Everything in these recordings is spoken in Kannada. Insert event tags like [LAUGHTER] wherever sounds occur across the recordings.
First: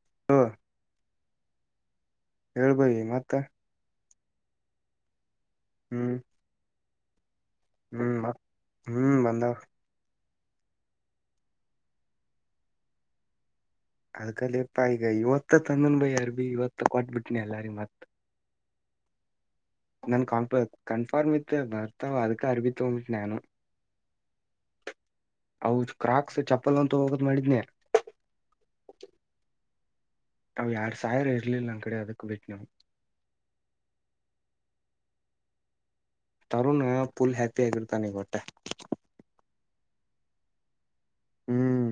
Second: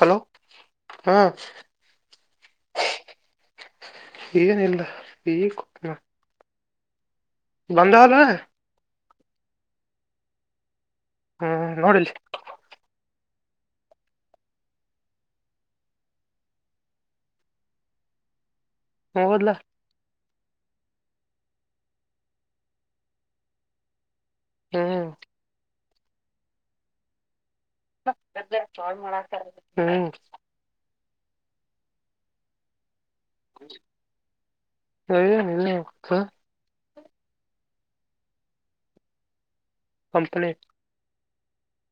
ಹಲೋ ಹಾ. ಹೇಳ್ಬಯ ಮತ್ತ. ಏನಿಲ್ಲ ಹ್ಮ್ [INAUDIBLE] ಹ್ಮ್ ಬಂಧಾವ್ಲೂ. ಮತ್ ಹ್ಮ್ ಬಂದಾವ. ಹ್ಮ್ ನೋಡಿಲ್ಲಿ. ಅದ್ಕಲಿಪ್ಪ ಈಗ ಇವತ್ತ ತಂದನ್ ಭಯ್ಯಾ ಅರಭಿ ಇವತ್ತ ಕೊಟ್ಬಿಟ್ನಿ ಎಲ್ಲಾರಿೀ ಮತ್. ಹೌದಲಾ. ನನ್ ಕಪ ಕನ್ಫಾರ್ಮ ಇತ್ ಭರ್ತಾವ ಅದಕ್ಕೆ ಅರಬಿ ತುಗೋಂಡ ಬಿಟ್ನಿ ನಾನು. ಹ್ಮ್ ಅವು ಕ್ರಾಕ್ಸ್ ಚಪ್ಪಲ್ ಒಂದು ತಗೋಬೇಕ ಅಂತ ಮಾಡಿದ್ನೇ ಕಾಲ್ ಮಾಡಾಕತ್ತಾರ ಹೂ ಅವ್ ಎರಡ್ ಸಾವಿರ ಇರ್ಲಿಲ್ಲ ನನ್ನ ಕಡೆ ಅದಕ್ಕ್ ಬಿಟ್ಟನೆ ಅವು ಅವು ನನ್ನು ತರುಣ್ಣ್ ಫುಲ್ ಹ್ಯಾಪಿ ಆಗಿರ್ತಾನ ಈಗ ಒಟ್ಟಾ ಕಂಪ್ಲೇಟ್ ಹ್ಮ್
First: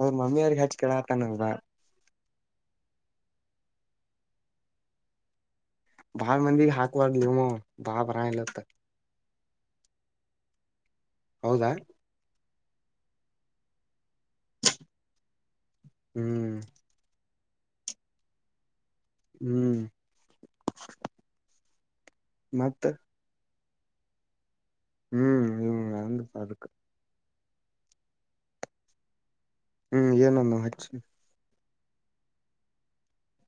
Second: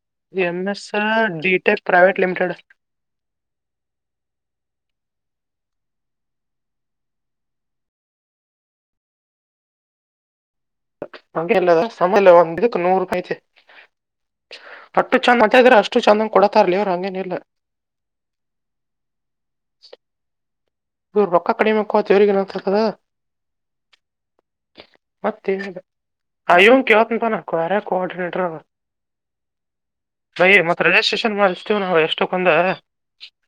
ಅವ್ರ ಎನ್ ಮಮ್ಮಿಯವ್ರಿಗೆ ಹಚ್ ಎಸ್ ಕೇಳತಾನ ಬಾ ಡಿಟೇಲ್ಸ್ ಪ್ರೈವಟ್ ಲಿಮಿಟೆಡ್ ಬಾಳ ಮಂದಿಗಿ ಆಕಬೇಡ ಲಿಮೋ ಬಾಳ ಬರಂಗಿಲ್ಲ ಅದಕ ಅಂಗಿಲ್ಲ ಅಲಾ ಒಂದಿನಕ ನೂರು ರೂಪಾಯಿ ಐತೆ ಅಷ್ಟು ಚೆಂದ್ ಮಾತಾಡಿದ್ರ ಅಷ್ಟು ಚಂದಂಗ ಹ್ಮ್ ಕೊಡತಾರ ಲೇ ಅವ್ರು ಹಂಗೇನಿಲ್ಲ ಹ್ಮ್ ಇವರು ರೊಕ್ಕ ಕಡಿಮೆಕ್ಕೊ ಅಂತ ಇವರಿಗೇರ್ ಗೊತ್ತಿರ್ತದ ಮತ್ತ ಹ್ಮ್ ಮತ್ತೇನಿಲ್ಲ ಹ್ಮ್ ಅಂದ ಆ ಅದಕ್ ಇವ್ನ ಕೇಳ್ತೀನಿ ತೊ ನಾ ಬೇರೆ ಕೋ ಆರ್ಡನೇಟರ್ ಅದರ ಹ್ಮ್ ಬೈ ಏನನ್ನು ಮತ್ತ ಹಚ್ಚಿ ರೆಜಿಸ್ಟ್ರೇಷನ್ ಮಾಡಸು ಎಸ್ಟೋಕ್ಕೊಂದು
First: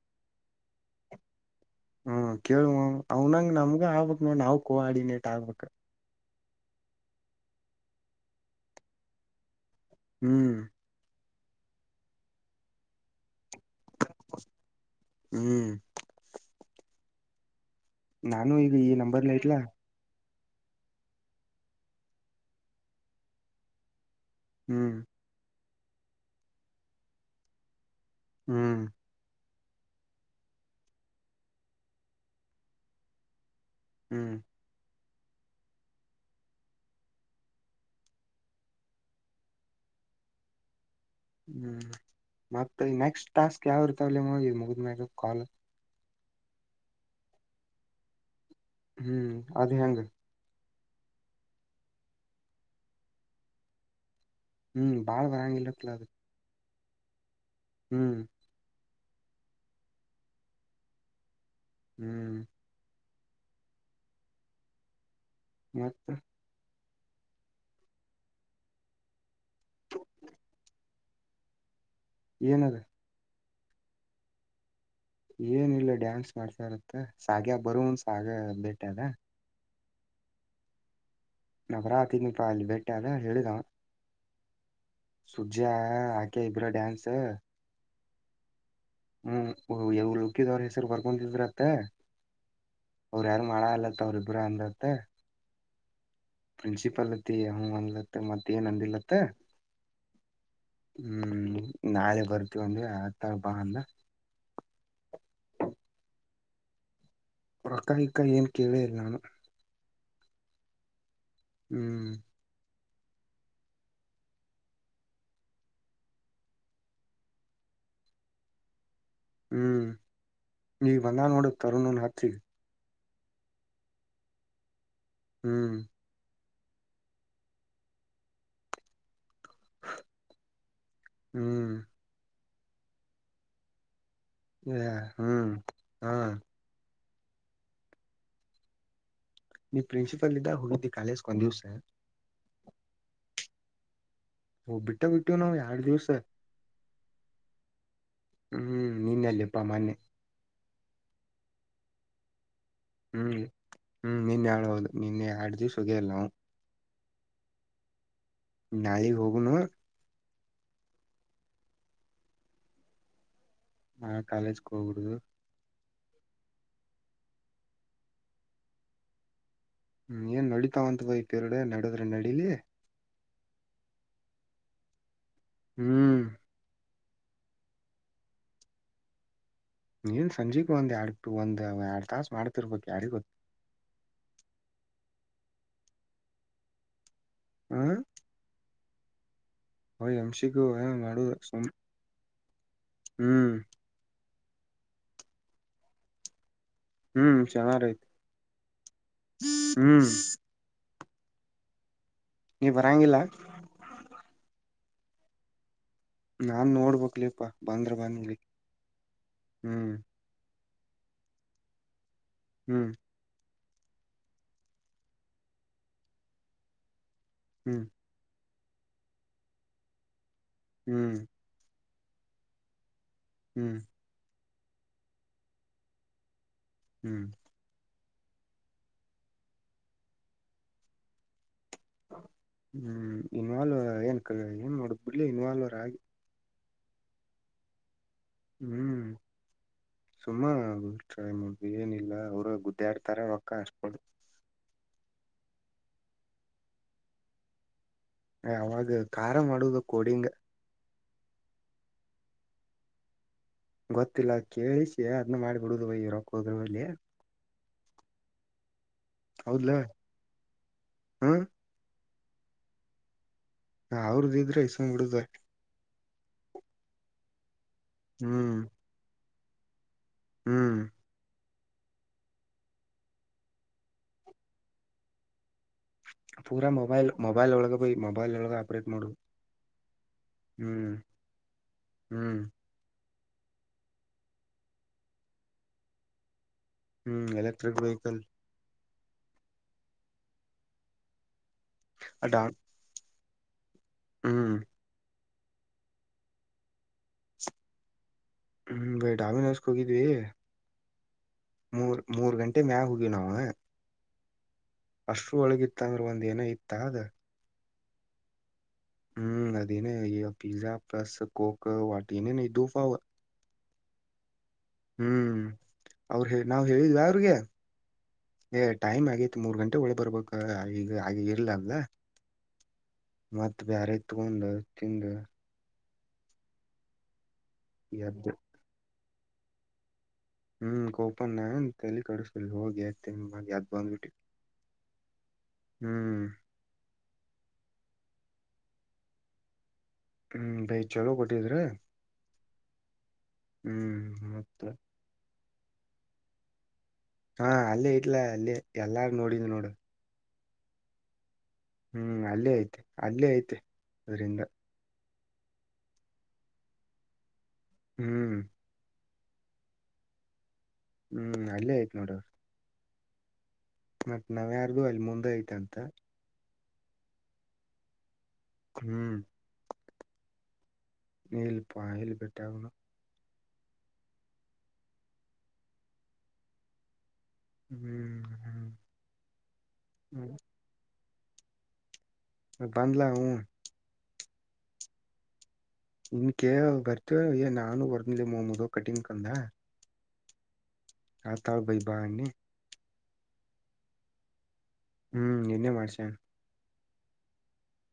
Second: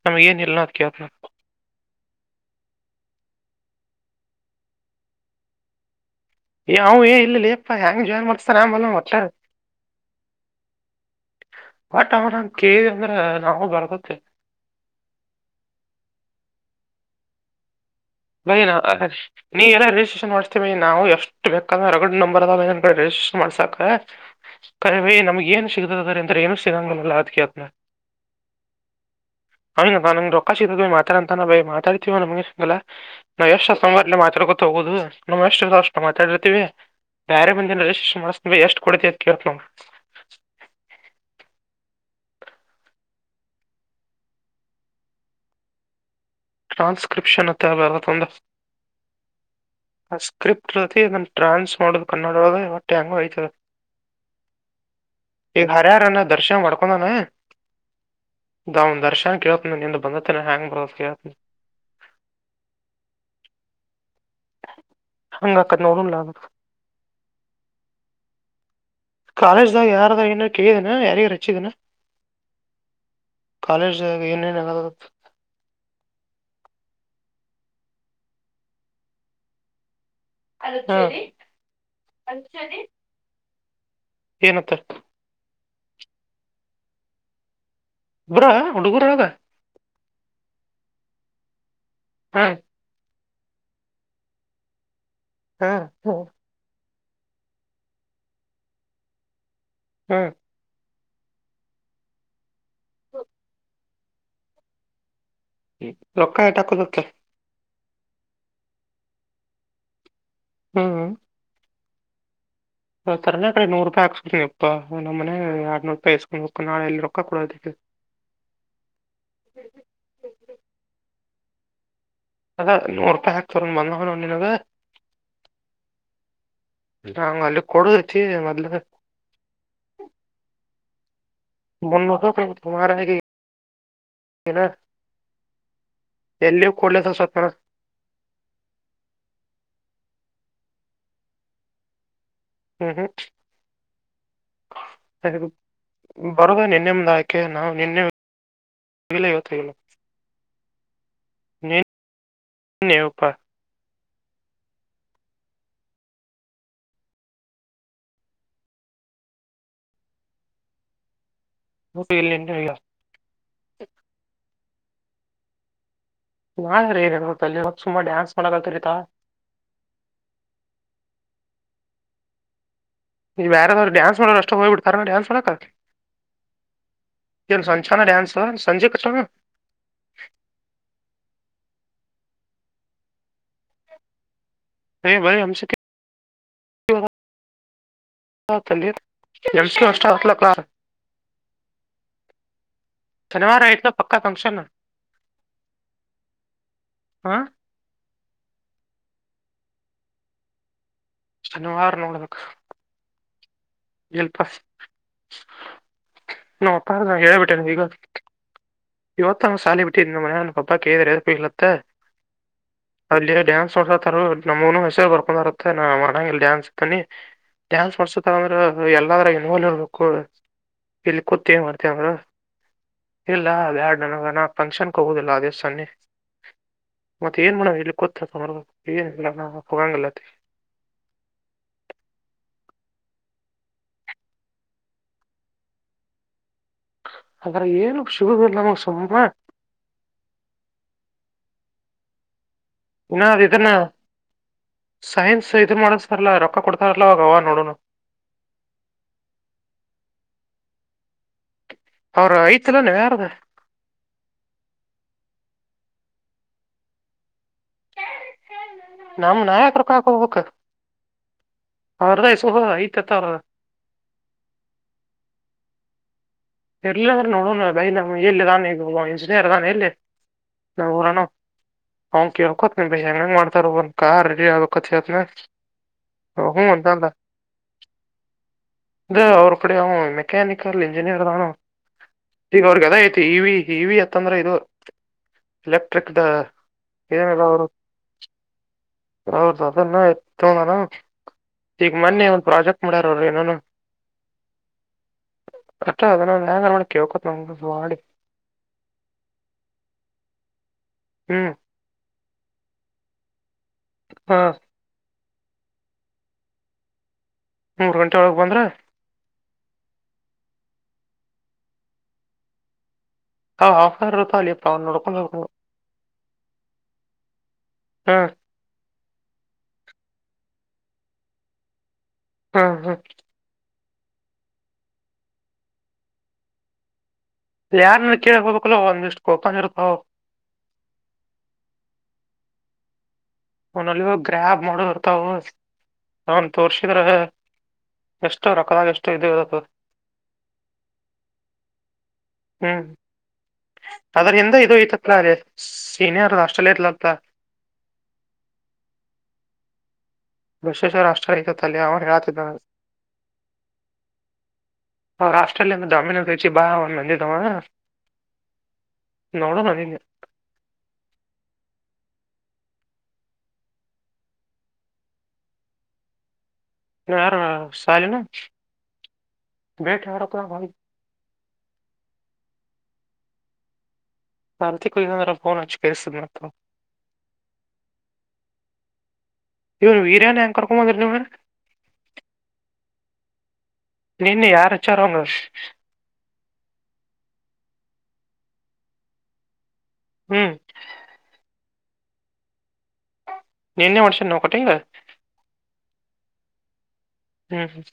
ಕೆಳಗಿಂದು ಇಲ್ಲ ಅಂತ ಕೇಳ್ತಾರ ಹ್ಮ್ ಕೇಳುವ ಅವನಂಗ್ ನಮ್ಗ ಆಗ್ಬಕ್ ನೋಡ್ ನಾವ ಕೋಆರ್ಡಿನೇಟ್ ಆಗ್ಬಕ್ ಏ ಅವ ಏ ಇಲ್ಲಿಪ್ಪ ಹೆಂಗ ಜಾಯನ್ ಮಾಡಸ್ತಾರೆ ಮಲುಮು ಹೊಚ್ಚರ ಹ್ಮ್ ಬಟ್ ಅವನ ಕೇಳಿದೆ ಅಂದ್ರ ನಾವು ಬರ್ಬೆಕ್ ಹ್ಮ್ ನಾನು ಬಯ ಈಗ ಈ ನಂಬರ್ಲ ಇಟ್ಲಾ ನೀ ರ ಎಲ್ಲ ರಿಜಿಸ್ಟ್ರೇಷನ್ ಮಾಡ ನಾವು ಎಷ್ಟು ಬೇಕಾದ್ರೆ ರಗಡ್ ನಂಬರ್ ಅದವು ಏನರ ರಿಜಿಸ್ಟರ್ ಮಾಡ್ಸಕ ಹ್ಮ್ ಕರೆವೆ ನಮಗ ಎನ್ ಸಿಗ್ತದ ಅದ್ರ ಏನು ಸಿಗಂಗಿಲ್ಲ ಅಂತ ಕೇಳ್ತೀನಿ ನಾ ಹ್ಮ್ [INAUDIBLE] ಅಂಗ್ ಬಾ ನನ್ನ ರೊಕ್ಕಾ ಸಿಗ್ತಾದ ಮಾತಾಡು ಅಂತಾನಲ್ಲ ಮಾತಾಡ್ತೀವಿ ಅಂದ್ರ ಉಮ್ನೆಸ್ ಅಲಾ ನಾವು ಎಷ್ಟು ಸಂಘಟನೆ ಹ್ಮ್ ಮಾತಾಡ್ಕೊ ಹೋಗೋುದು ನಾವ್ ಎಷ್ಟು ಅಷ್ಟು ಮಾತಾಡಿ ಇರ್ತೀವಿ ಬ್ಯಾರೆ ಬಂದಿಲ್ಲ ಇವೀಶ್ ಎಷ್ಟರಗ ಕೊಡ್ತಿ ಅಂತ ಕೇಳ್ತೀನಿ ಅವಾಗ [UNINTELLIGIBLE] ಹ್ಮ್ ಮತ್ತ ನೆಕ್ಸ್ಟ್ ಟಾಸ್ಕ್ ಯಾವು ಇರ್ತಾವುಲೇ ಇವು ಮುಗಿದ ಮ್ಯಾಗ ಕಾಲ್ ಟ್ರಾಸ್ಕ್ರಿಪ್ಷನ್ ಅಂತ ಅದ ಅದು ತಂದರ ಹ್ಮ್ ಅದ ಹೆಂಗ ಇದನ್ನು ಟ್ರಾನ್ಸ್ ಮಾಡೋದು ಕನ್ನಡ ಒಟ್ಟ ಹೆಂಗ ಐತಿ ಅದು ಹ್ಮ್ ಬಾಳ್ ಈ ಬರಂಗಿಲ್ಲತ್ಲ ಅದು ಹರಹಾರನ ದರ್ಶನ ಮಾಡ್ಕೊಂಡನ ಹ್ಮ್ ಅವನ ದರ್ಶನ್ ಕೇಳ್ತ ನಿಂದು ಬಂದೇತನ ಹೆಂಗ್ ಬ್ರೋ ಅಂತ ಕೇಳ್ತೀನಿ ಹ್ಮ್ ಹೆಂಗ್ ಆಕ್ಕಿತಿ ಮತ್ತ ನೋಡುನ್ಲ ಅದು ಕಾಲೇಜ್ದಾಗ ಯಾರ ಏನಾರ ಕೇಳಿದೀನ ಯಾರಿಗಾರ ಅಚ್ಚಿದೆನ್ ಏನದ ಕಾಲೇಜ್ ದು ಏನೇನು ಎಲ್ಲಾ ಗೊತ್ತಾದ ಏನಿಲ್ಲ ಡ್ಯಾನ್ಸ್ ಮಾಡ್ತಾ ಇರುತ್ತೆ ಸಾಗ್ಯ ಬರುವನ್ ಸಾಗೆ ಬೇಟೆ ಅದ ಹಾ ನಾ ಬರತ್ತಿದ್ನೇ ಪಾ ಅಲ್ಲಿ ಭೇಟೆ ಆದ ಹೇಳಿದಾವ ಏನತ್ತ ಪಜ್ಯ ಆಕಿ ಇಬ್ರು ಡಾನ್ಸ್ ಬ್ರೋ ಹುಡುಗುರು ಅದ ಯಾವ್ ಲುಕ್ಕಿಗ ಅವ್ರ ಹೆಸರು ಬರ್ಕೊತಿದ್ರಂತ ಹಾ ಅವ್ರ ಯಾರು ಮಾಡಲ್ಲಾ ಅತ್ತ ಅವ್ರ ಇಬ್ಬರು ಅಂದ್ರತ್ತ ಹಾ ಹ ನ್ಸಿಪಲ್ತಿ ಹ ಅಂದ್ಲತ್ತ ಮತ್ತ ಏನ್ ಅಂದಲತ್ತ ಹ್ಮ ಹ್ಮ್ ನಾಳೆ ಬರ್ತೀವೊಂಡವಿ ಆತಬ ಅಂದ ಹ್ಮ ರೊಕ್ಕ ಆಟಕ್ಕ ನತ್ತ ಪರಕಾಯ ಕಾಯಿಯಏನ್ ಕೀಳ ಎಲ್ಲಾನ ಹ್ಮ್ ಹ್ಮ್ ಆಥರನೇ ಕಡೆ ನೂರು ರೂಪಾಯಿ ಹಾಕಸ್ಕತನಿ ಅಪ್ಪ ನಮ್ಮನೆ ಎರಡ್ನೂರು ರೂಪಾಯಿ ಹಸ್ಕೊಂಡು ಹ ನಾಳೆಲ್ಲಿ ರೊಕ್ಕ ಕೊಡೋದಕ್ಕೆ ಹ್ಮ್ ನೀ ಬಂದಾನೋಡ ತರಣ ಹಾ ಅದ ನೂರು ರೂಪಾಯಿ ಹಾಕ್ತರ್ ಬಂದ ನೋ ನಿನಗೆ ಹ್ಮ್ ನಂಗ ಅಲ್ಲಿ ಕೊಡುದತಿ ಮೊದ್ಲು ಹ್ಮ್ ಮಂದ ತುಾರ ಹ ಹ್ಮ್ ಹಾ ಹಾ ನೀ ಪ್ರಿನ್ಸಿಪಲ್ ಇದಿಂದ ಹುಡು್ದಿ ಕಾಲೇಜ್ ಕೊನೆ ದಿವಸ ಹ್ಮ್ ಓ ಬಿಟ್ಟ ಬಿಟ್ಟಿವ್ ನಾವ್ ಎರಡ್ ದಿವ್ಸ ಹ್ಮ್ ಬರುದ ನಿನ್ನೆ ಮುಂದ ಆಯ್ಕೆ ನಾವು ನಿನ್ನೆ ಹ್ಮ್ ನಿನ್ನೆಲ್ಲಿ ಅಪ್ಪಾ ಮೊನ್ನೆ ವುಪ್ಪ ಹ್ಮ್ ಹ್ಮ್ ನಿನ್ನೆ ಹಳ್ಬಹದು ನಿನ್ನೆ ಆಡ್ದ್ವಿ ಸುಗಲ್ಲ ನಾವು ನಾಯಿಗ್ ಹೋಗನು ಹ ಇಲ್ಲ ನಿಗಾ ಕಬಿಡದು ನಾನ್ೀ ಏನ್ ಹೇಳೇಳ್ಬತಲ್ಲಿ ಇವಾಗ ಸುಮಾ ಡ್ಯಾನ್ಸ್ ಮಾಡಕಲ್ತರಿತಾ ಹ್ಮ್ ಏನ್ ನಡತಾವತ್ ಬಯ ಪೇರುಡೆ ನಡದ್ರೆ ನಡೀಲಿ ನೀವು ಯಾರಾದ್ ಾನ್ ಮಾಡೋ ಅಷ್ಟ ಹೋಗ್ ಬಿಡ್ತಾರ ಾನ್ಸ್ ಮಾಡ ಹ್ಮ್ ಏನು ಸಂಚಾನ ಡ್ಯಾನ್ಸ್ಲ್ಲ ಸಂಜೆ ಕಚಣ ನೀಏನ್ ಸಂಜೆಗೂ ಒಂದ್ ಎಡ್ಟು ಒಂದ್ ಎರಡ್ ತಾಸ ಮಾಡ್ತಿರ್ಬೇಕಕ್ ಯಾರಿಗ ಗೊತ್ತ ಹ ಭ ಹ ಹ್ಮ ತಂದರ್ ಹ ಎಂಶಿಿಕ ಮಾಡು ಹ್ಮ್ ಫಕ್ಷನ್ ಹ್ಮ್ ಚನಐತಿ ಹ್ಮ್ ಶನಿವಾರ ನೋಡಬೇಕು ನೀ್ ಬರಂಗಿಲ್ಲ ಇಲ್ಲಿ ಪಸ್ [UNINTELLIGIBLE] ನಾನ್ ನೋಡ್ಬಕ್ಲಿಪಾ ಬಂದ್ರ ಬಂದಿ ಇವತ್ತು ಸಾಲಿ ಬಿಟ್ಟಿ ಮನ ನ [UNINTELLIGIBLE] ಅ [UNINTELLIGIBLE] ಹ್ಮ್ ತ ನಮ್ಷಸ ಬರ್ಕೊಂಡ್ರತ್ತ ನ್ರಂಗ ಡ್ಯಾನ್ಸ್ ಇತ್ತಾನಿ ಹ್ಮ್ ಡ್ಯಾನ್ಸ್ ಮಾಡಸತ ಅಂದ್ರ ಎಲ್ಲರ ಇನ್ಲ್ವ್ ಇಬೇಕು ಹ್ಮ್ ಇಲ್ಲಿ ಕೂತ್ತೇ ಮಾಡ ಂದರು ಇಲ್ಲ ಹ್ಮ್ ಎರಡ್ ನನಗನ ಫಂಕ್ಷನ್ಗೆ ಹೋಗೋುದಿಲ್ಲ ದಿವ್ಸನ್ನಿ ಹ್ಮ್ ಮತ್ತೆ ಏನ್ ಮಾಡೇವ್ ಇಲ್ಲಿ ಗತ್ [UNINTELLIGIBLE] ಹ್ಮ್ ಇನ್ವಾಲ್ವ್ ಏನ್ ಏನ್ ನೋಡ್ ಬಿಡ್ಲಿ ಇನ್ವಾಲ್ವರ್ ಆಗಿ ಆದ್ರೆ ಏನು ಶುಭಗಳುಲ್ಲಮ್ಮ ಹ್ಮ್ ಸಮ್ಮ ಸುಮ್ಮ ಟ್ರೈ ಮಾಡುದು ಏನಿಲ್ಲ ಅವರು ಗುದ್ದಾಡ್ತಾರ ಇನ್ನ ಅದ್ ರೊಕ್ಕ ಇದನ್ನ ಅಷ್ಟಕ ಸೈನ್ಸ್ ಇದು ಮಾಡಸ್ತಾರಲ್ಲ ರೊಕ್ಕ ಕೊಡ್ತಾರಲ್ಲ ಅವಾಗ ಅವ ನೋಡನು ಅವಾಗ ಖಾರ ಮಾಡುದ ಕೊಡಿಂಗ ಅವ್ರ ಐತಿಲ್ಲ ನೀ ಯಾರದ ಗೊತ್ತಿಲ್ಲ ಕೇಳಿಸಿ ಅದ್ನ್ನ ಮಾಡಿಬಿಡುದು ಬ ರೊಕ್ಕ ಹೋದ್ರ ಅಲ್ಲಿ ನಮ ಹೌದ್ಲ ನಾಯಕ ರಕಾಕ್ ಹೋಗಬೇಕಕ್ ಹ್ಮ ಅವ್ರದ ಐತತ್ [UNINTELLIGIBLE] ಹ ಅವ್ರದ ಇದ್ರೆ ಇಸ್ಕ್ ಬಿಡುದ್ ಎಲ್ಲ ಅಂದ್ರೆ ನೋಡೋಣ ಬ ಎಲ್ಲಿದಾನ ಈಗ ಇಂಜಿನಿಯರ್ದಾನ ಎಲ್ಲಿ ಹ್ಮ್ ನಾ ಊರನ ಹ ಕೇಳಕತ್ ನೀ ಬ ಹೆಂಗ ಹೆಂಗ ಮಾಡ್ತಾರ ಒಂದ ಕಾ ರೆಡಿ ಆಗಕತ್ೇತ್ನ ಪೂರಾ ಮೊಬೈಲ್ ಮೊಬೈಲ್ ಒಳಗ ಪಯ ಮೊಬೈಲ್ ಒಳಗ ಆಪ್ರೇಟ್ ಮಾಡುವ ಹ್ಮ್ ಎನೇ ಎರದೋ ಹ್ಮ್ ಐ ಇವಿ ಇವಿ ಅತ್ತಂದ್ರೆ ಇದು ಎಲೆಕ್ಟ್ರಿಕ್ ದ ಹ್ಮ್ ಎಲೆಕ್ಟ್ರಿಕ್ ವೆಹಿಕಲ್ ರೌ್ರ ಅದನ್ನು [UNINTELLIGIBLE] ಣ ಈಗ ಮೊನ್ನೆ ಡಾ ಒಂದ್ ಪ್ರಾಜೆಕ್ಟ್ ಮಾಡ್ಯ ರನನು [UNINTELLIGIBLE] ಹ್ಮ್ ಅಷ್ಟ ಅದಯಂಗ ಮಾಡ ಕೇಳ್ಕೋ ನಸ ಮಾಡಡಿ ಹ್ಮ್ [UNINTELLIGIBLE] ಡೊಮಿನೋಸ್ ಗೆ ಹೋಗಿದ್ವಿ ಹ್ಮ್ ಮೂರ್ ಮೂರ್ ಗಂಟೆ ಮ್ಯಲ್ ಹೋಗ್ಯವಿ ನಾವು ಹಾ ಅಷ್ಟರು ಒಳಗಿತ್ತ ಅಂದ್ರೆ ಒಂದ ಏನ ಇತ್ತ ಅದ ಮೂರು ಗಂಟೆೊಳಗೆ ಬಂದ್ರೆ ಹ್ಮ್ ಅದ ನ ಈ ಪಿಜಜಾ ಪ್ಲಸ್ ಕೊಕ್ [UNINTELLIGIBLE] ಹ ಹಾಫ್ನ್ ಅವರ್ತ್ತ [UNINTELLIGIBLE] ಅ ಅವೋಡ್ಕೊಂಡ ಅವ್ರ ನಾವ್ ಹೇಳಿದ್ವಾ ಅವ್ರಿಗೆ ಹ್ಮ್ ಏ ಟೈಮ್ ಆಗಿತ್ತು ಮೂರ್ ಗಂಟೆ ಒಳೆ ಬರ್ಬೇಕ ಈಗ ಹಾಗೆ ಇರ್ಲ ಅಲ್ಲ ಹ್ಮ್ ಹ್ಮ್ ಮತ್ತ ಬೇರೆ ಕತ್ಕೊಂಡ ತಿಿಂದ [UNINTELLIGIBLE] ಇ ಯಾರನಾರ ಎದ್ದು ಕೇಳಕ್ ಹೋಗಬೇಕಲ ಒಂದಿಷ್ಟು ಕೋಪನ್ ಇರ್ತಾವ ಹ್ಮ್ ಕೋಪನ್ ತಲಿ ಕಡಸಲ್ ಹೋಗಿ ಎದ್ದ ಮಾಡಿ ಎದ್ ಅವನಲ್ಲಿ ಬಂದ್ಬಿಟ್ಟಿ ಗ್ರ್ಯಾಬ್ ಮಾಡೋರ್ತಾವ ಹ್ಮ್ ಅವನ್ ತೋರ್ಸಿದ್ರ ಎಷ್ಟು ರೊಕ್ಕದಾಗ ಎಷ್ಟು ಇ ಅದ ಹ್ಮ್ ಬೈ ಚಲೋ ಕೊಟ್ಟಿದ್ರ ಹ್ಮ್ ಹ್ಮ್ ಅದ್ರ ಎಂದ ಮತ್ತ ಇದು ಐತತ್ಲ ಅದೇ ಸೀನಿಯರ್ ಆಸ್ಟ್ರೇಲಿಯ ಹಾ ಅಲ್ಲೇ ಇಟ್ಲ ಅಲ್ಲಿೇ ಎಲ್ಲಾರು ನೋಡಿದ ನೋಡು [UNINTELLIGIBLE] ಅಲ್ಲಿ ಅವ ಹ್ಮ್ ಹೇಳತಿದ್ದ ಅಲ್ಲೇ ಐತೆ ಅಲ್ಲೇ ಐತೆ ಅದರಿಂದ ಹ ಆಸ್ಟ್ರೇಲಿಯಾ ೊಮಿನೋಸ್ಿ ಬಾ ಒನ್ ಮಂದಿ ತಮ್ಮ ಹ್ಮ್ ನೋಡೋಣಡಿನ್ [UNINTELLIGIBLE] ಹ್ಮ್ ಅಲ್ಲೇ ಆಯ್ತು ನೋಡವರು ಮತ್ತ್ ನಾವ್ಯಾರ್ದು ಅಲ್ಲಿ ಮುಂದೆ ಐತ ಅಂತ ಯಾರು ಶಾಲಿನ ಹ್ಮ್ ಬೇಟ ಯಾರತದ ಭಿ [UNINTELLIGIBLE] ನೀಲ್ಲಿಪ ಎಲ್ಲಿಪಟ್ಟಾಗನು [UNINTELLIGIBLE] ಆಾರತಿ ಕೊ ಮ ಫೋನ್ ಆಚಕಸನೆಪ್ಪ ಹ್ಮ್ ಹ್ಮ್ [INAUDIBLE] ಇವನ್ ಹ್ಮ್ ವೀರ್ಯನು ಯಾಕೆ ಕರ್ಕೊಂಡು ಬನಿದ್ರಿ ಇವ್ನ್ ಬಂದಲ ಹ ನಿನ್ನ ಯಾರ ಹೆಚ್ಚಾರಂಗ್ ನಿನ್ ಕ ಬರ್ತ ನಾನು ಬರ್ದಿಲ್ಲ ಮೋದ ಕಟಿಂಗ್ ಕಂದ [INAUDIBLE] ಹ್ಮ್ [INAUDIBLE] ಆ ತಾಳಬೈಿ ಬಾ ಅಿ ನೀನ್ನೇ ಮಾಡ್ಸನ್ ನವು ಕೊಟ್ಟಿಂಗ ಹ್ಮ್ ನ್ನೆ ಮಾಡ್ಸನ್ ಹ್ಮ್ ಹ್ಮ್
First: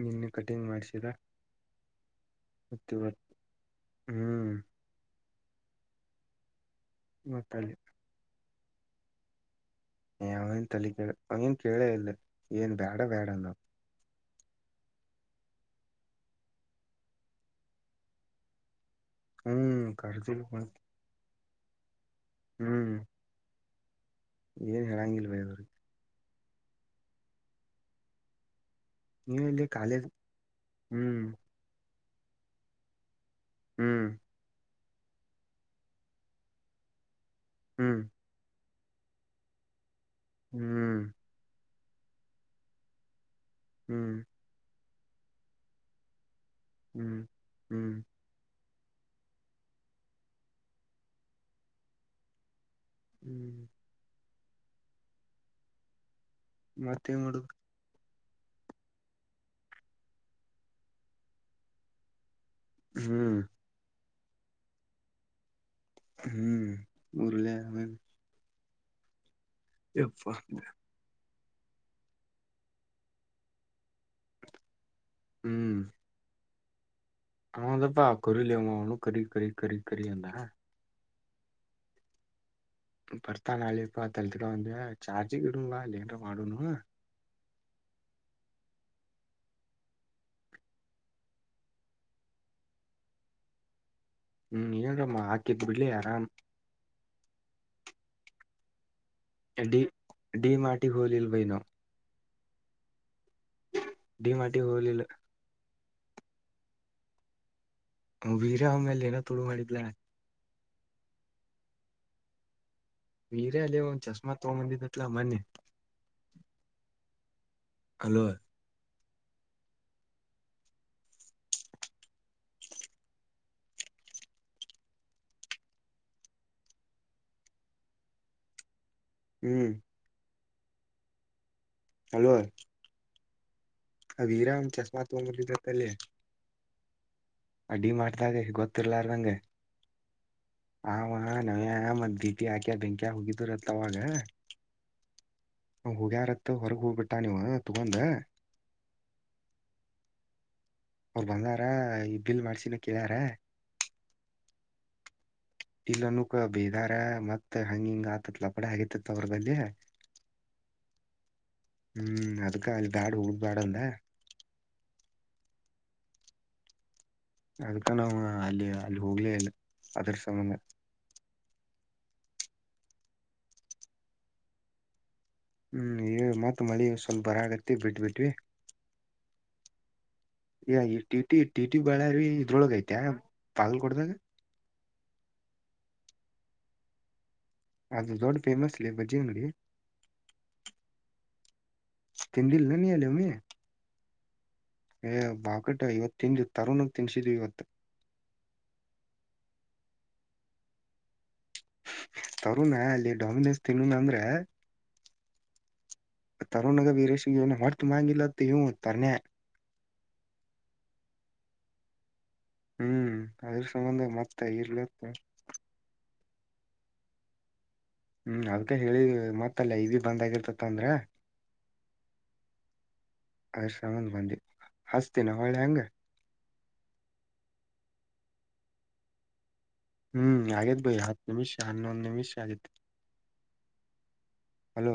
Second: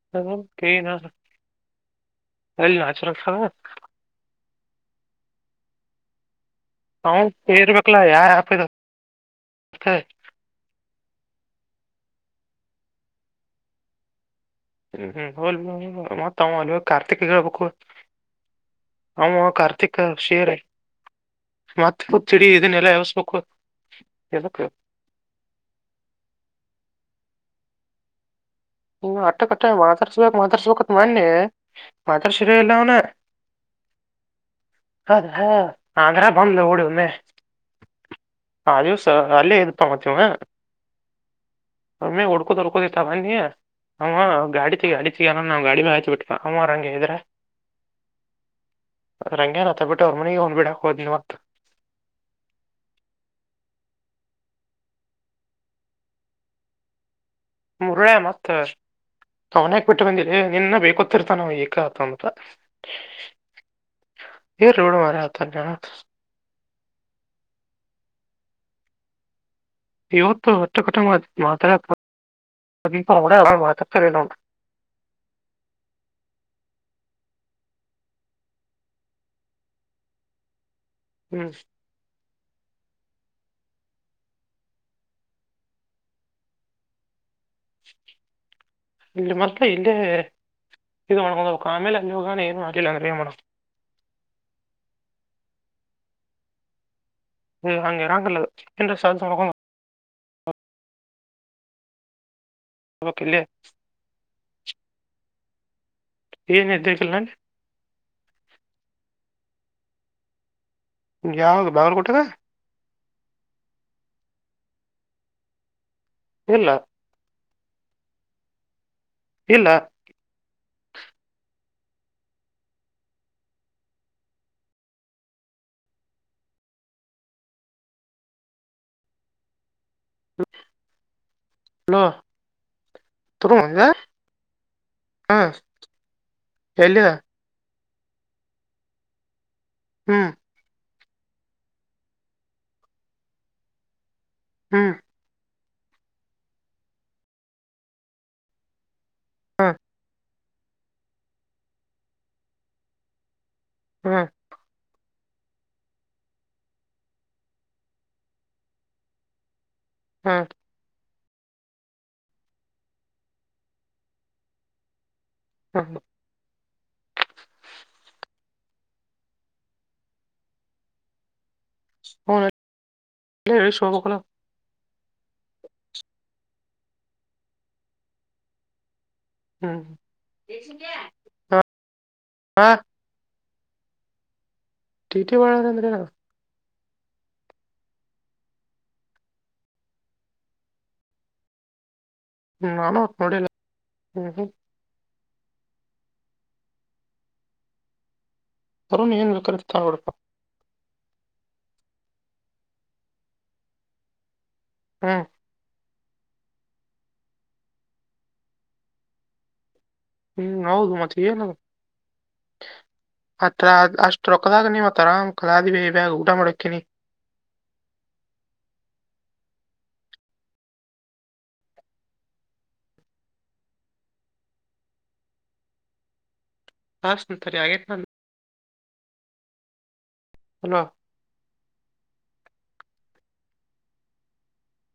ನೀನ್ನ ಕಟಿಂಗ್ ಮಾಡ್ಸಿದ ಲ್ಲಿ ಮತ್ತ ನಾಚರ ಇವತ್ ಹ್ಮ್ ಹ ಮತ್ತಲ್ಲಿ ಪೇರ್ಬೇಕಲ್ಲಾ ಯಾರು ಆಪತ ಅವನ್ ತಲೆಕ ಅವೇನ್ ಕೇಳೇ ಇಲ್ಲ ಏನ್ ಬ್ಯಾಡ ಬ್ಯಾಡ ನ ಹ್ಮ್ ಹ್ಮ್ ಹಲ್ ಮತ್ತ ಅಲ್ವ ಕಾರ್ತಿಕ ಹಬೇಕ ಅಕ ಹ್ಮ್ ಕರ್ದಿಲ್ ಆರ್ಥಿಕಷೇರೆ ಮತ್ ಮತ್ತೆ ತಿಡಿ ಇದನ್ನೆಲ್ಲಾ ಹ್ಮ್ ಯಸ್ಬೇಕು ಏನ್ ಹೇಳಳಾಂಗಿಿಲ್ಲ ಭಯ ಅವ ಇ ಅಟ್ಟ ನೀವ ಕಟ್ಟ ಇಲ್ಲಿ ಕಾಲೇಜ್ ಮಾತಾಡ್ಸ್ಬೇಕಕ್ ಮಾತಾಡ್ಸ್ಬೇಕತ್ ಹ್ಮ್ ಮನ್ನಿ ಮಾತಾಡ್ಸಿರ ಇಲ್ಲ ಅವನ ಹ್ಮ್ ಅೌದ ನ್ರ ಬಂದ್ ೋಡು ಒಮ್ಮೆ ಹ್ಮ್ ಹ ದಿವ್ಸ ಅಲ್ಲೇ ಇ ಮತ್ತ ಇವ ಹ್ಮ್ ಒಮ್ಮೆ ಹೊಡ್ಕೋದ ಹೊಡ್ಕೋದ ಇರ್ತ ಬಿ ಹ್ಮ್ ಅವ ಗಾಡಿ ಗಾಡಿಗಲ್ಲ ನಾವು ಗಾಡಿ ಮೆ ಹಾಚಬ ಬಿಟ್ಟವಿ ಸಾಮಾರಂಗೆ ಇದ್ರೆ ಹ್ಮ್ ಹ್ಮ್ ರಂಗೇನ್ತ್ತ ಬಿಟ್ ಅವ್ರ ಮನೆಗೆ ಹೊಂದ್ಬಿಡ ಹಾಕ್ೋದ್ ನಿವತ್ ಹ್ಮ್ ಮತ್ತೆ ಹುಗ ಮುರುಳ್ಯ ಮಾತರ್ ಅವನ್ಕ್ ಯಾಕ್ಬಿಟ್ಟು ಬಂದಿರಿ ನಿನ್ನ ಬೇಕೊತ್ತಿರ್ತಾನಾ ಏಕತ ಅಂತ ಹ್ಮ್ ಏ ರೋಡ ಮಾರತ ನ ಹ್ಮ್ ಉರಲ ಇವತ್ತು ಹೊಟ್ಟ ಕಟಂಗ ಮಾತ್ರ ಅ ಮಾತ್ರ ಚ ಹ್ಮ್ ಆದ ಭಾ ಕೊರಿ ಲೇವ ನು ಕರಿ ಕರಿ ಕ ಕಿ ಆ ಹ ಹ್ಮ್ ಭರ್ತಾ ನಾಳೆಪ್ಪ ತಳತಿಟ ಬಂದ ಚಾರ್ಜಿ ಇಡುಾ ಇಲ್ಲನ್ ಮಾಡೋಣ ಇ ಮರ್ತ ಇೇ ಇದು ಮಣಕ ಕಾಮೇಲೆ ಅನ್ೋಗಾನ ಏನು ಮಾಿಲ್ಲ ಅಂದ ಮಾಡೇಣಕ ಹ್ಮ್ ಏಮ್ಮ ಆಕಿ ಕ ಬಿಲ ಆರಾಮ ಹ ಹಂಗ ಇರಾಂಗಲ್ಲ ಎ್ರೆಸ್ ಅಕ ಡಿ ಡಿ ಮಾಡಟಿ ಹೋಲಲ್ ವೈನೋ ಹೋಗ್ಬೇಕು ಇಲ್ಲಿ ಡಿ ಮಾರ್ಟ್ ಗೆ ಹೋಗ್ಲಿವಾ ಏನುದರಿಕಲ್ಲಲ್ಲಡಿ ವೀರ್ಯ ಅವ ಮೇಲೆ ಏನೋ ತೋಡು ಮಾಡಿದ್ಲ ಯಾವ ಬಾವರ್ ಕೊಟ್ಟಿದೆ ವೀರೆಲ್ಲಿೇವ ಚಸ್ಮಾ ತ ಮಂದಿದ್ದ ಎಟ್ಲ್ಲ ಮನೆ ಇಲ್ಲ ಹಲೋ ಇಲ್ಲ ಹ್ಮ್ ಹ ಹಲೋ ತರ ಆ ವೀರಂ್ ಚಸ್ಮಾ ತಗಂಬತ್ತಲ್ಲೇ ಎಲ್ಲಿದ ಅಡ್ಡಿ ಮಾಡ್ದಾಗೆ ಗೊತ್ತಿರ್ಲಾರ ನಂಗೆ ಹ್ಮ್ ಆ ನವ್ಯಾ ಮತ್ ದೀಟಿ ಆಾಕ್ಯ ಬೆಂಕ್ಯಾ ಹೋಗಿದರತ್ ಅವಾಗ ಹ್ಮ್ ಹ ಹೋಗ್ಯಾರತ್ ಹೊರಗ್ ಹೋಗ್ಬಿಟ್ಟ ನೀವು ತಗಂದ ಹಾ ಅವರು ಬಂದಾರ ಈ ಬಿಲ್ ಮಾಡ್ಸಿನಕ್ಕಿದ್ಯಾರ ಹಾ ಇಲ್ಲನಕ ಬೇದಾರ ಮತ್ತತ್ ಹಂಗ ಹಿಂಗ ಆತತ್ ಲಪಡ ಹಗೇತಿತ್ ಅವರ್ಗಲ್ಲಿ ಹಾ ಹ್ಮ್ ಅದಕ್ಕ ಅಲ್ಲಿ ದಾಡು ಉಳ ಬಾಡುಂದ ಹ ಅದ್ಕಣ ಅಲ್ಲಿ ಅಲ್ಲಿ ಹೋಗ್ಲೇ ಇಲ್ಲ ಅದ್ರ ಸಂಬಧ ಹ ಶೋಪಕಲ ಹ್ಮ್ ಮತ್ ಮಳಿ ಸ್ವಲ್ಪ ಬರ ಆಗತ್ತ ಬಿಟ್ಬಟ್ವಿ ಹ್ಮ್ ಈ ಟಿಟಿ ಟಿಟಿ ಬಾಳಾರ ಇದ ಆ ಇದ್ರೊಳಗ ಐತೆ ಪಗಲ್ ಕೊಡದಾಗ ಟಿಟಿ ಬಳಾರಂದ್ರೆನ ಅದು ದೊಡ್ ಫೇಮಸ್ ಇಲ್ಲಿ ಬಜ್ಜಿ ಅಂಗಡಿ ತಿಂದಿಲ ಹ್ಮ್, ನ ನೀ ನಾನು ಒಟ್ ಅಲಮ್ಮ ನೋಡಿಲ್ಲ ಹ್ಮ್ ಹ್ಮ್ ಏ ಬಾಕಟ ಇವತ್ತು ತಿಿಂದ ತರನಾಗ ತಿನ್ಸಿದ್ವಿ ಇವತ್ತು ಅರುಣ್ ಏನು ಕತ ನಡಪ್ಪ ತರುಣ ಅಲ್ಲಿ ಡಾಮಿನೋಸ್ ತಿನ್ನುೋಣ ಅಂದ್ರ ಹ್ಮ ತರುಣಗ ವೀರೇಶ ಏನು ಮರ್ತು ಮಾಡಗಿಲ್ಲತ್ತ ಇೂ ತರ್ನೆೆ ಹ್ಮ್ ಹೌದು ಮತ್ತಏಲ್ಲ ಹ್ಮ್ ಅದ್ರ ಅತ್ರ ಸಂಬಂಧ ಅಷ್ಟ ಮತ್ತ ರೊಕ್ಕದಾಗ ನೀವತ್ ಇರ್ಲತ್ತ ಆರಾಮ್ ಕಾಲಾದ್ವಿ ಬ್ಯಗ ಊ ಮುಡಕ್ಕೆಿನಿ ಹ್ಮ್ ಅದ್ಕ ಹೇಳಿದ ಮತ್ತಲ್ಲ ಇ ಬಂದ್ಾಗಿರ್ತತ ಅಂದ್ರ ಅ ಶನ್ ಬಂದಿ ಹಸ್ತೀಿನ ಒಳ್ಳೆ ಹಂಗ ಹಾಸ ತರಿ ಆಗೇ ನ ಹ್ಮ್ ಅಲ್ವಾ ಆಗೇತ್ ಬೈಿ ಹತ್ತು ನಿಮಿಷ ಹನ್ನೊಂದು ನಿಮಿಷ ಆಗೇತಿ ಹಲೋ